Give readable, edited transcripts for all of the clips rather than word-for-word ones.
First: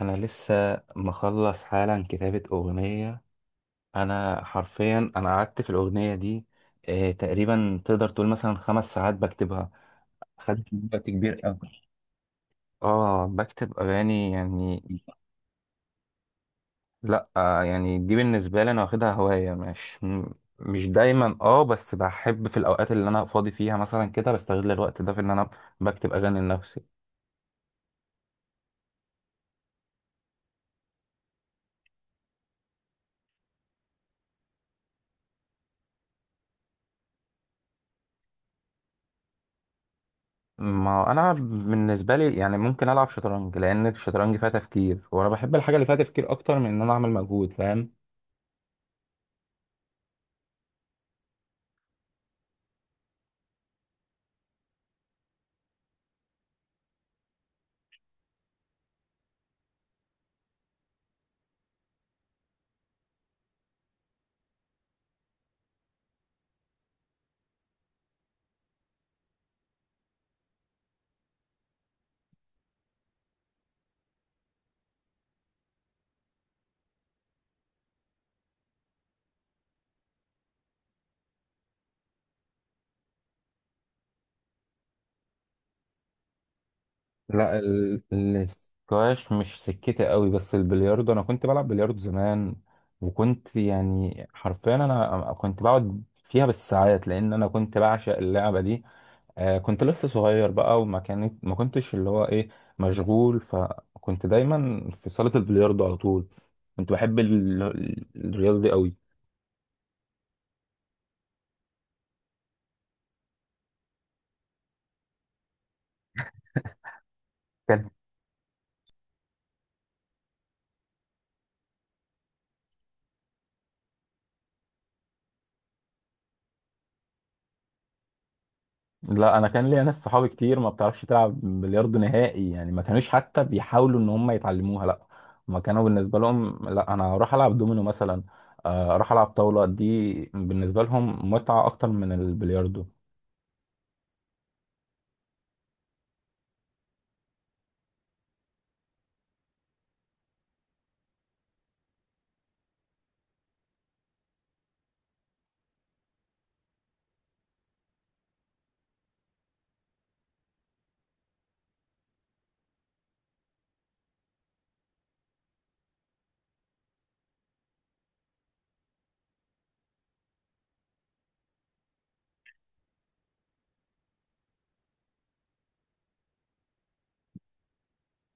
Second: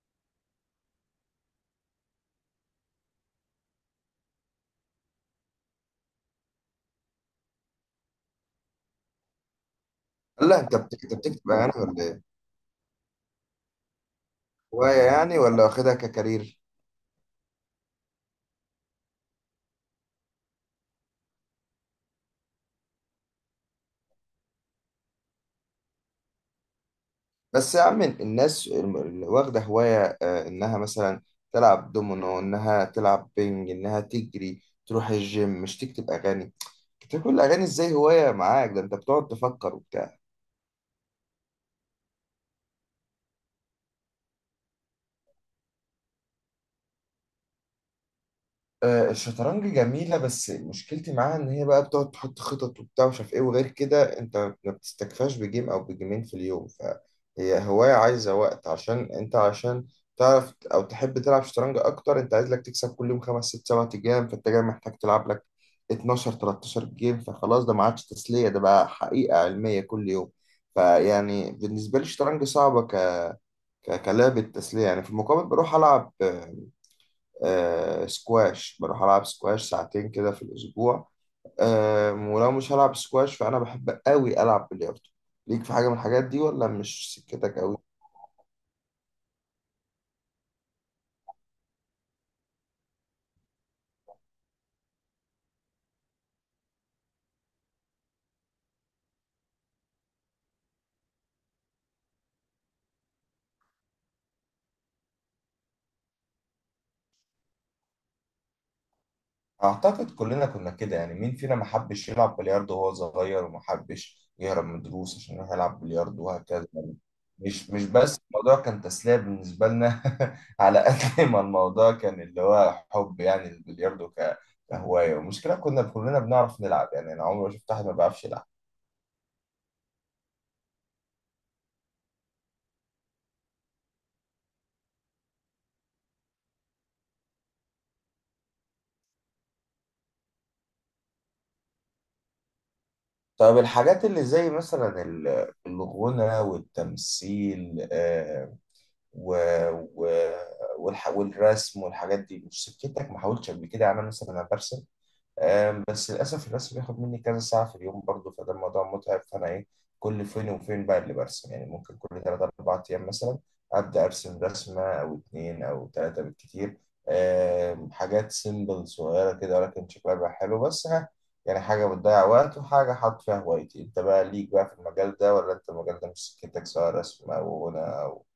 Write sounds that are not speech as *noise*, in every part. انا لسه مخلص حالا كتابة اغنية. انا حرفيا قعدت في الاغنية دي. تقريبا تقدر تقول مثلا 5 ساعات بكتبها. لا خدت انت بت- وقت انت كبير بتكتب اغاني أوي. ولا ايه؟ اه بكتب اغاني يعني. هوايه يعني ولا واخدها ككارير؟ لا، يعني دي بالنسبة لي انا واخدها هواية، مش مش دايما، بس بحب في الاوقات اللي انا فاضي فيها مثلا كده بستغل الوقت ده في ان انا بكتب اغاني لنفسي. بس يا عم الناس اللي واخده هوايه، انها مثلا تلعب دومينو، انها تلعب بينج، انها تجري، تروح الجيم، مش تكتب اغاني. تكتب كل الاغاني ازاي هوايه معاك؟ ده انت بتقعد تفكر وبتاع. ما هو انا بالنسبه لي يعني ممكن العب شطرنج، لان الشطرنج فيها تفكير، وانا بحب الحاجه اللي فيها تفكير اكتر من ان انا اعمل مجهود، فاهم؟ الشطرنج جميلة، بس مشكلتي معاها إن هي بقى بتقعد تحط خطط وبتاع ومش عارف إيه، وغير كده أنت ما بتستكفاش بجيم أو بجيمين في اليوم، فهي هواية عايزة وقت عشان أنت عشان تعرف أو تحب تلعب شطرنج أكتر. أنت عايز لك تكسب كل يوم خمس ست سبع جيم، فأنت جاي محتاج تلعب لك 12 13 جيم، فخلاص ده ما عادش تسلية، ده بقى حقيقة علمية كل يوم. فيعني بالنسبة لي الشطرنج صعبة كلعبة تسلية يعني. في المقابل بروح ألعب آه سكواش، بروح ألعب سكواش ساعتين كده في الأسبوع. آه، ولو مش هلعب سكواش فأنا بحب أوي ألعب بلياردو. ليك في حاجة من الحاجات دي ولا مش لا، سكتك أوي؟ الاسكواش مش سكتي قوي، بس البلياردو انا كنت بلعب بلياردو زمان. وكنت يعني حرفيا انا كنت بقعد فيها بالساعات، لان انا كنت بعشق اللعبه دي. كنت لسه صغير بقى، وما كانت ما كنتش اللي هو ايه مشغول، فكنت دايما في صاله البلياردو على طول. كنت بحب الرياضه دي قوي. أعتقد كلنا كنا كده يعني، مين فينا ما حبش يلعب بلياردو وهو صغير وما حبش يهرب من الدروس عشان يروح يلعب بلياردو، وهكذا يعني. مش بس الموضوع كان تسلية بالنسبة لنا *laughs* على قد ما الموضوع كان اللي هو حب يعني البلياردو كهواية. والمشكلة كنا كلنا بنعرف نلعب يعني، أنا عمري ما شفت أحد ما بيعرفش يلعب. لا، انا كان ليا ناس صحابي كتير ما بتعرفش تلعب بلياردو نهائي، يعني ما كانوش حتى بيحاولوا ان هم يتعلموها، لا. ما كانوا بالنسبه لهم، لا انا اروح العب دومينو مثلا. اروح العب طاوله، دي بالنسبه لهم متعه اكتر من البلياردو. طب الحاجات اللي زي مثلا الغنى والتمثيل، و... و... والرسم والحاجات دي مش سكتك؟ ما حاولتش قبل كده يعني؟ أنا مثلا برسم، آم، بس للأسف الرسم بياخد مني كذا ساعة في اليوم برضه، فده الموضوع متعب. فأنا إيه، كل فين وفين بقى اللي برسم يعني، ممكن كل تلات أربع أيام مثلا أبدأ أرسم رسمة أو اتنين أو تلاتة بالكتير. آم، حاجات سيمبل صغيرة كده ولكن شكلها بقى حلو بس ها، يعني حاجة بتضيع وقت وحاجة حاط فيها هوايتي. أنت بقى ليك بقى في المجال ده ولا أنت المجال ده مش سكتك، سواء رسم أو غنى أو…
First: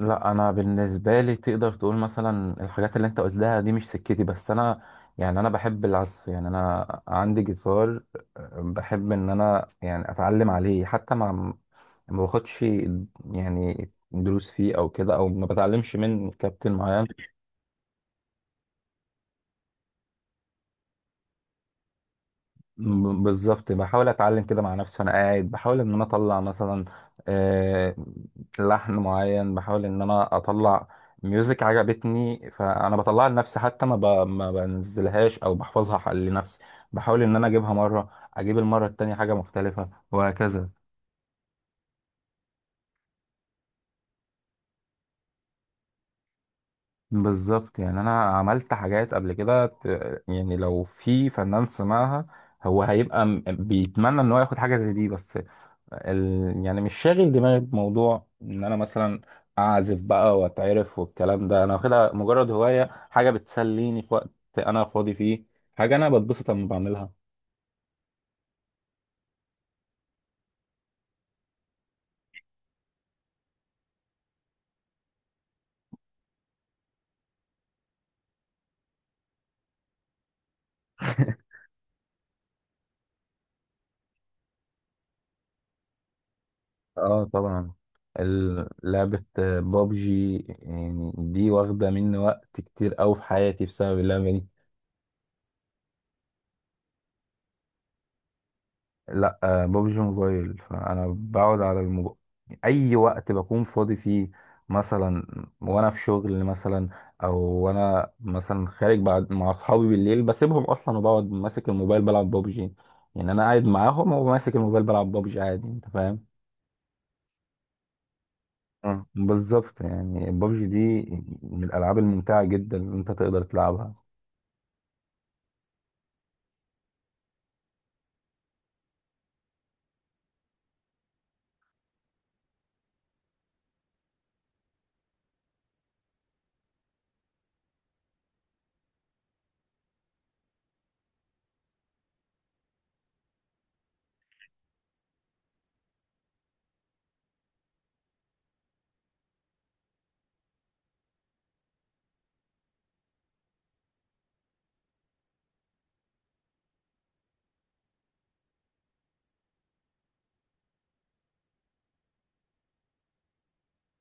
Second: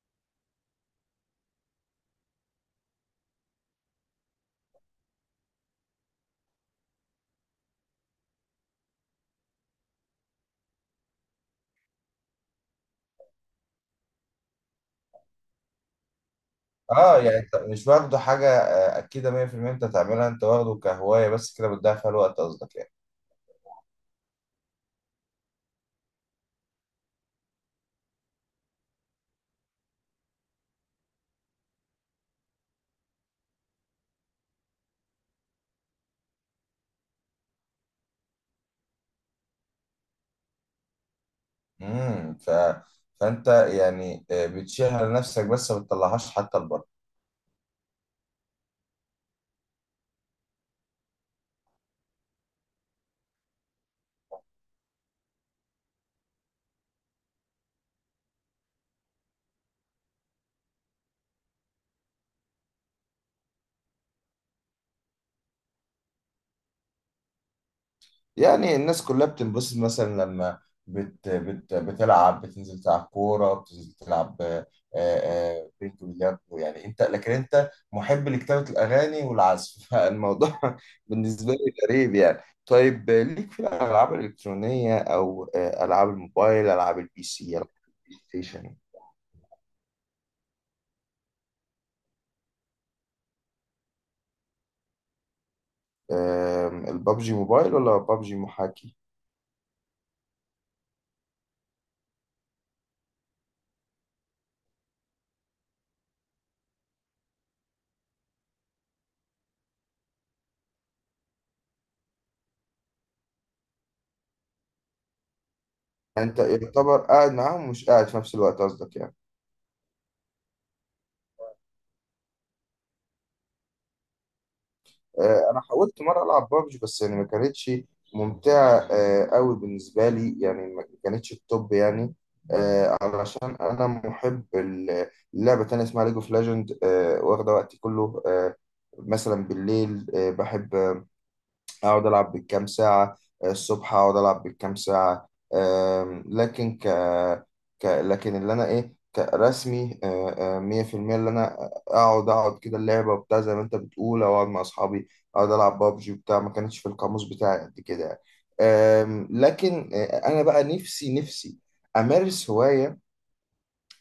لا، انا بالنسبه لي تقدر تقول مثلا الحاجات اللي انت قلتها دي مش سكتي، بس انا يعني انا بحب العزف، يعني انا عندي جيتار. بحب ان انا يعني اتعلم عليه، حتى مع ما باخدش يعني دروس فيه او كده، او ما بتعلمش من كابتن معين. اه يعني انت مش واخده حاجة أكيدة 100% أنت تعملها، أنت واخده كهواية بس، كده بتضيع فيها الوقت قصدك يعني. بالظبط، بحاول اتعلم كده مع نفسي، وانا قاعد بحاول ان انا اطلع مثلا آه، لحن معين. بحاول ان انا اطلع ميوزك عجبتني، فانا بطلعها لنفسي، حتى ما بنزلهاش او بحفظها لنفسي. بحاول ان انا اجيبها مره، اجيب المره التانية حاجه مختلفه، وهكذا. امم ف... فانت يعني، بتشيلها لنفسك بس ما بتطلعهاش حتى لبره. بالظبط، يعني انا عملت حاجات قبل كده، يعني لو في فنان سمعها هو هيبقى بيتمنى ان هو ياخد حاجه زي دي، بس يعني مش شاغل دماغي بموضوع ان انا مثلا اعزف بقى واتعرف والكلام ده. انا واخدها مجرد هوايه، حاجه بتسليني في وقت انا فاضي فيه، حاجه انا بتبسط لما بعملها. يعني الناس كلها بتنبسط مثلا لما بتلعب، بتنزل تلعب كوره، بتنزل تلعب بينج وبلياردو يعني. انت لكن انت محب لكتابه الاغاني والعزف *laughs* فالموضوع بالنسبه لي غريب يعني. طيب، ليك في الالعاب الالكترونيه، او العاب الموبايل، العاب البي اه سي، العاب طبعا، البلاي ستيشن؟ لعبة بابجي، يعني دي واخدة مني وقت كتير أوي في حياتي بسبب اللعبة دي. آم، البابجي موبايل ولا بابجي محاكي؟ لا، ببجي موبايل، فانا بقعد على الموبايل اي وقت بكون فاضي فيه، مثلا وانا في شغل، مثلا او وانا مثلا خارج بعد مع اصحابي بالليل بسيبهم اصلا، وبقعد ماسك الموبايل بلعب ببجي. يعني انا قاعد معاهم وماسك الموبايل بلعب ببجي عادي، انت فاهم؟ انت يعتبر قاعد معاهم ومش قاعد في نفس الوقت قصدك اه يعني. بالظبط، يعني ببجي دي من الالعاب الممتعه جدا اللي انت تقدر تلعبها. آه، انا حاولت مره العب بابجي بس يعني ما كانتش ممتعه قوي بالنسبه لي، يعني ما كانتش التوب يعني. آه، علشان انا محب لعبه تانية اسمها ليج اوف ليجند، واخده وقتي كله. آه، مثلا بالليل آه، بحب اقعد العب بالكام ساعه، آه، الصبح اقعد العب بالكام ساعه. آم، لكن ك... ك لكن اللي انا ايه كرسمي، 100% اللي انا اقعد كده اللعبه وبتاع زي ما انت بتقول، او اقعد مع اصحابي اقعد العب بابجي وبتاع، ما كانتش في القاموس بتاعي قد كده يعني. آم، لكن آه، انا بقى نفسي امارس هوايه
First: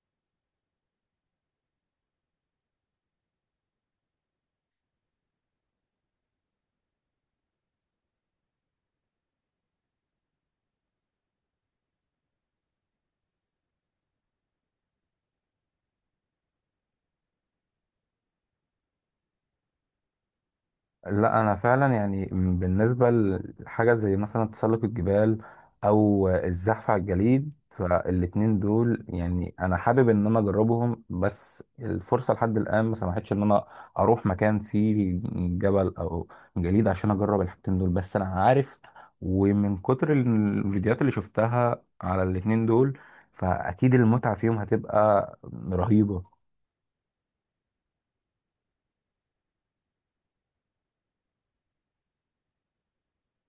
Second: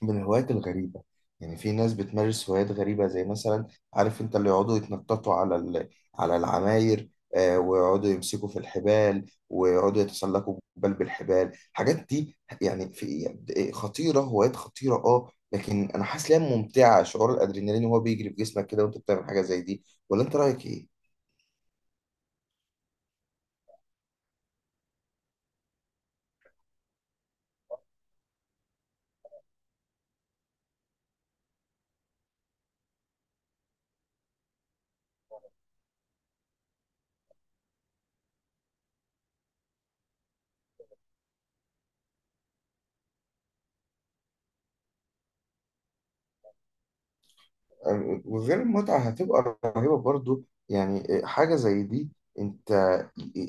من الهوايات الغريبة. يعني في ناس بتمارس هوايات غريبة زي مثلا، عارف انت اللي يقعدوا يتنططوا على العماير، آه، ويقعدوا يمسكوا في الحبال، ويقعدوا يتسلقوا جبال بالحبال. الحاجات دي يعني في خطيرة، هوايات خطيرة اه، لكن انا حاسس ليها ممتعة، شعور الادرينالين وهو بيجري في جسمك كده وانت بتعمل حاجة زي دي. ولا انت رأيك ايه؟ لا، انا فعلا يعني بالنسبه لحاجه زي مثلا تسلق الجبال، او الزحف على الجليد، فالاتنين دول يعني انا حابب ان انا اجربهم، بس الفرصه لحد الان ما سمحتش ان انا اروح مكان فيه جبل او جليد عشان اجرب الحاجتين دول، بس انا عارف، ومن كتر الفيديوهات اللي شفتها على الاتنين دول، فاكيد المتعه فيهم هتبقى رهيبه. وغير المتعة هتبقى رهيبة برضو يعني، حاجة زي دي انت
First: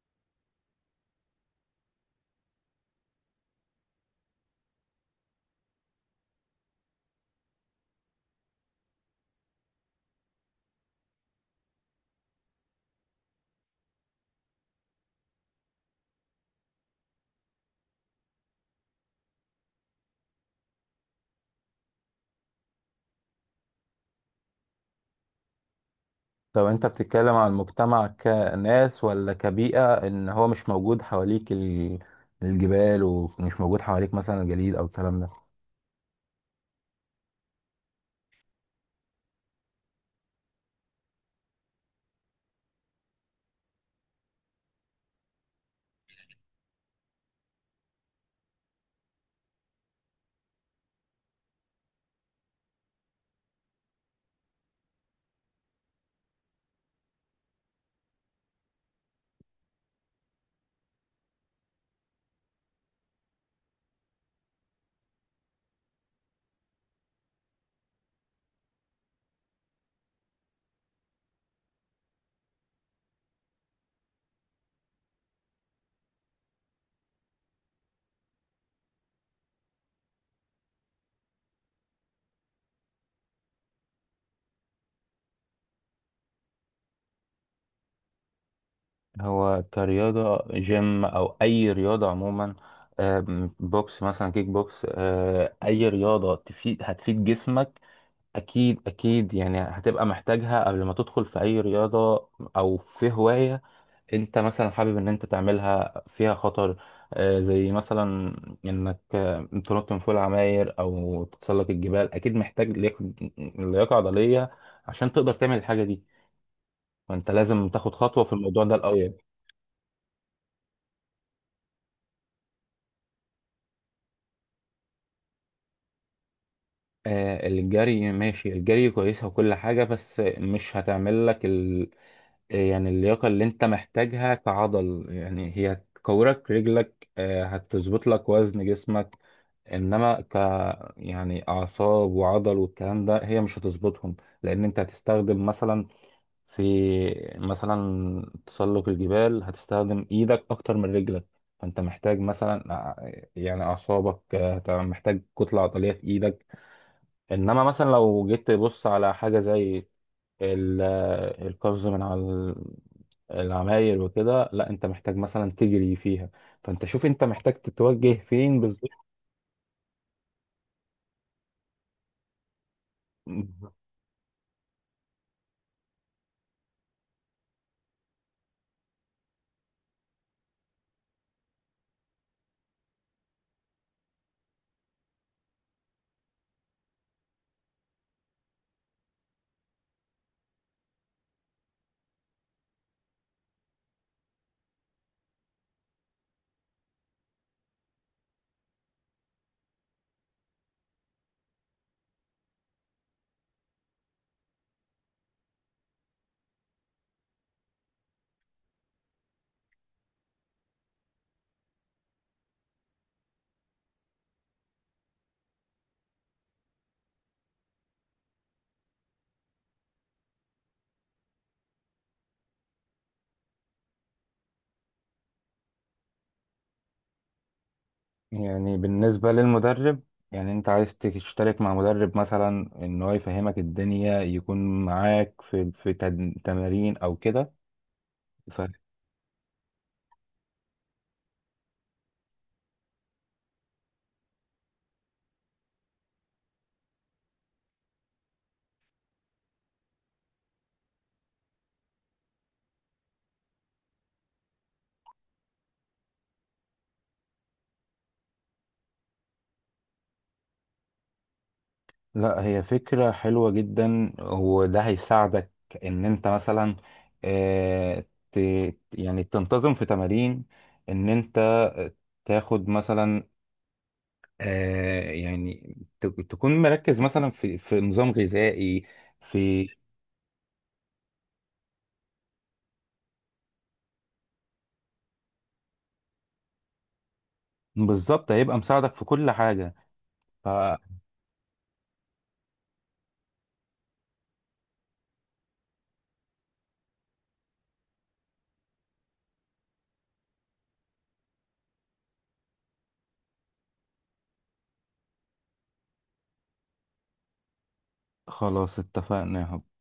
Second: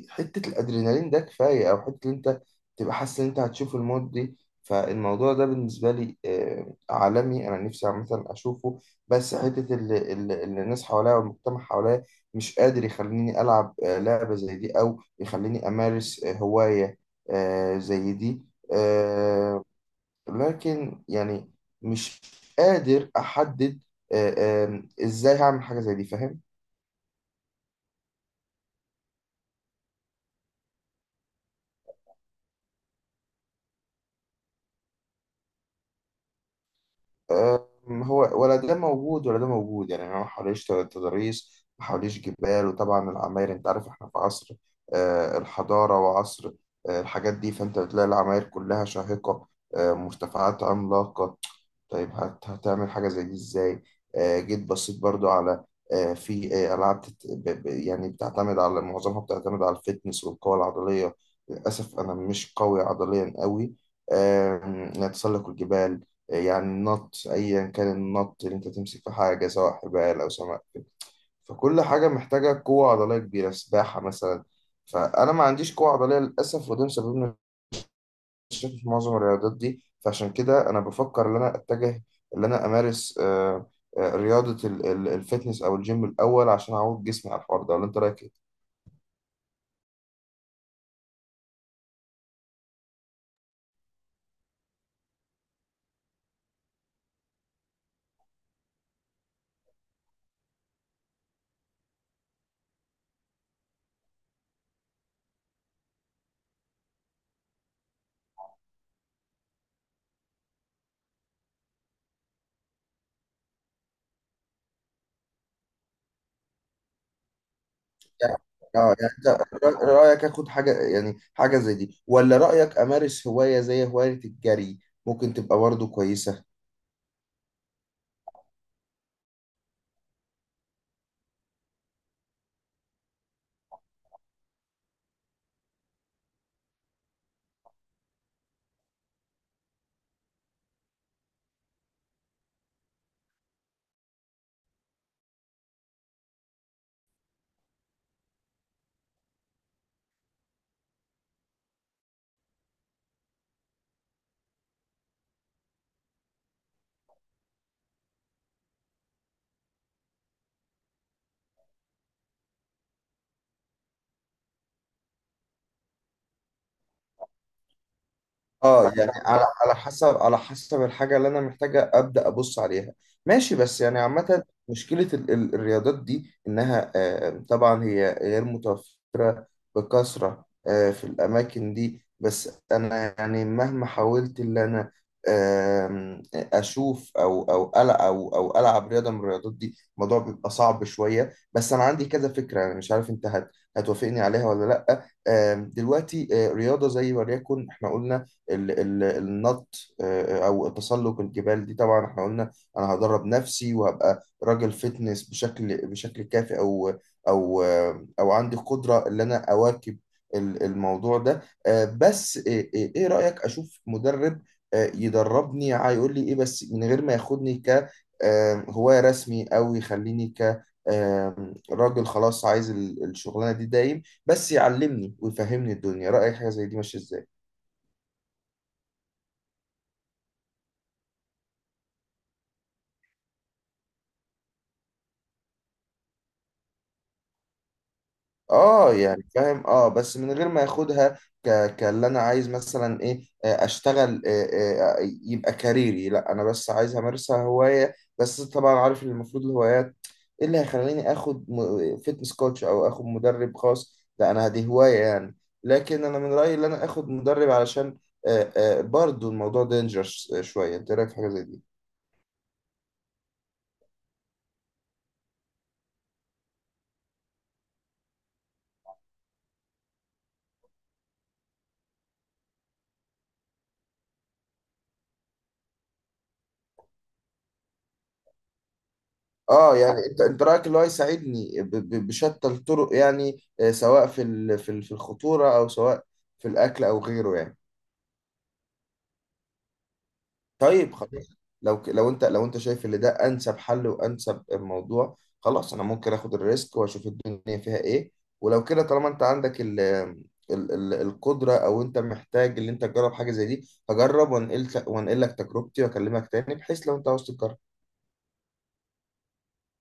حتة الأدرينالين ده كفاية، أو حتة إن أنت تبقى حاسس إن أنت هتشوف الموت دي. فالموضوع ده بالنسبة لي عالمي، أنا نفسي عامة أشوفه، بس حتة اللي الناس حواليا والمجتمع حواليا مش قادر يخليني ألعب لعبة زي دي، أو يخليني أمارس هواية زي دي. آه، لكن يعني مش قادر احدد ازاي هعمل حاجه زي دي، فاهم. طب انت بتتكلم عن المجتمع كناس ولا كبيئة، ان هو مش موجود حواليك الجبال، ومش موجود حواليك مثلا الجليد او الكلام ده؟ أم، هو ولا ده موجود ولا ده موجود يعني، انا ما حواليش تضاريس، ما حواليش جبال. وطبعا العماير انت عارف احنا في عصر الحضارة وعصر الحاجات دي، فانت بتلاقي العماير كلها شاهقة، مرتفعات عملاقة. طيب هتعمل حاجة زي دي ازاي؟ آه، جيت بصيت برضو على آه، في آه، ألعاب يعني بتعتمد على، معظمها بتعتمد على الفتنس والقوة العضلية. للأسف أنا مش قوي عضليا قوي. آم، نتسلق الجبال يعني، النط ايا كان النط اللي انت تمسك في حاجه سواء حبال او سمك، فكل حاجه محتاجه قوه عضليه كبيره، سباحه مثلا. فانا ما عنديش قوه عضليه للاسف، وده مسبب لي مشاكل في معظم الرياضات دي. فعشان كده انا بفكر ان انا اتجه ان انا امارس رياضه الفتنس او الجيم الاول عشان اعود جسمي على الحوار ده، ولا انت رايك ايه؟ هو كرياضة جيم أو أي رياضة عموما، بوكس مثلا، كيك بوكس، أي رياضة تفيد هتفيد جسمك. أكيد أكيد، يعني هتبقى محتاجها قبل ما تدخل في أي رياضة أو في هواية. انت مثلا حابب ان انت تعملها فيها خطر، زي مثلا انك تنط من فوق العماير او تتسلق الجبال، اكيد محتاج لياقة عضلية عشان تقدر تعمل الحاجة دي. فانت لازم تاخد خطوة في يعني الموضوع ده اه يعني الاول. انت رايك اخد حاجه يعني حاجه زي دي، ولا رايك امارس هوايه زي هوايه الجري؟ ممكن تبقى برضه كويسه. الجري ماشي، الجري كويسة وكل حاجة، بس مش هتعمل لك يعني اللياقة اللي انت محتاجها كعضل، يعني هي هتكورك رجلك، هتظبط لك وزن جسمك. انما يعني اعصاب وعضل والكلام ده هي مش هتظبطهم. لان انت هتستخدم مثلا، في مثلا تسلق الجبال هتستخدم ايدك اكتر من رجلك. فانت محتاج مثلا، يعني اعصابك، محتاج كتلة عضلية في ايدك. انما مثلا لو جيت تبص على حاجة زي ال- القفز من على العماير وكده، لا انت محتاج مثلا تجري فيها. فانت شوف انت محتاج تتوجه فين بالظبط. اه يعني على على حسب الحاجة اللي أنا محتاجة أبدأ أبص عليها، ماشي. بالظبط. بس يعني عامة مشكلة الرياضات دي إنها، آه، طبعا هي غير متوفرة بكثرة في الأماكن دي. بس أنا يعني مهما حاولت إن أنا آم، أشوف أو أو ألعب أو أو ألعب رياضة من الرياضات دي الموضوع بيبقى صعب شوية. بس أنا عندي كذا فكرة، أنا مش عارف أنت هتوافقني عليها ولا لأ. آم، دلوقتي رياضة زي، وليكن إحنا قلنا النط او تسلق الجبال دي، طبعا احنا قلنا انا هدرب نفسي وهبقى راجل فتنس بشكل كافي، او او او عندي قدرة ان انا اواكب الموضوع ده. آه، بس آه، آه، ايه رأيك اشوف مدرب يدربني هيقول لي ايه، بس من غير ما ياخدني ك هواية رسمي، او يخليني ك راجل خلاص عايز الشغلانة دي دايم، بس يعلمني ويفهمني الدنيا. رأيك حاجة زي دي ماشية ازاي؟ يعني بالنسبة للمدرب، يعني انت عايز تشترك مع مدرب مثلا ان هو يفهمك الدنيا، يكون معاك في تمارين او كده. ف- اه يعني فاهم، اه، بس من غير ما ياخدها كاللي انا عايز مثلا ايه اشتغل يبقى كاريري، لا انا بس عايز امارسها هواية. بس طبعا عارف ان المفروض الهوايات ايه اللي هيخليني اخد فيتنس كوتش او اخد مدرب خاص، لا انا دي هواية يعني. لكن انا من رأيي ان انا اخد مدرب علشان برضو الموضوع دينجرس شوية، انت إيه رايك في حاجة زي دي؟ لا، هي فكرة حلوة جدا وده هيساعدك ان انت مثلا اه ت يعني تنتظم في تمارين، ان انت تاخد مثلا يعني تكون مركز مثلا في نظام غذائي، في اه يعني انت رايك اللي هو يساعدني بشتى الطرق يعني، سواء في الخطوره، او سواء في الاكل او غيره يعني. بالظبط، هيبقى مساعدك في كل حاجة. طيب خلاص، لو لو انت شايف ان ده انسب حل وانسب الموضوع، خلاص انا ممكن اخد الريسك واشوف الدنيا فيها ايه. ولو كده طالما انت عندك ال ال ال القدره، او انت محتاج ان انت تجرب حاجه زي دي، هجرب وانقل لك تجربتي، واكلمك تاني بحيث لو انت عاوز تجرب. فخلاص، اتفقنا يا حب.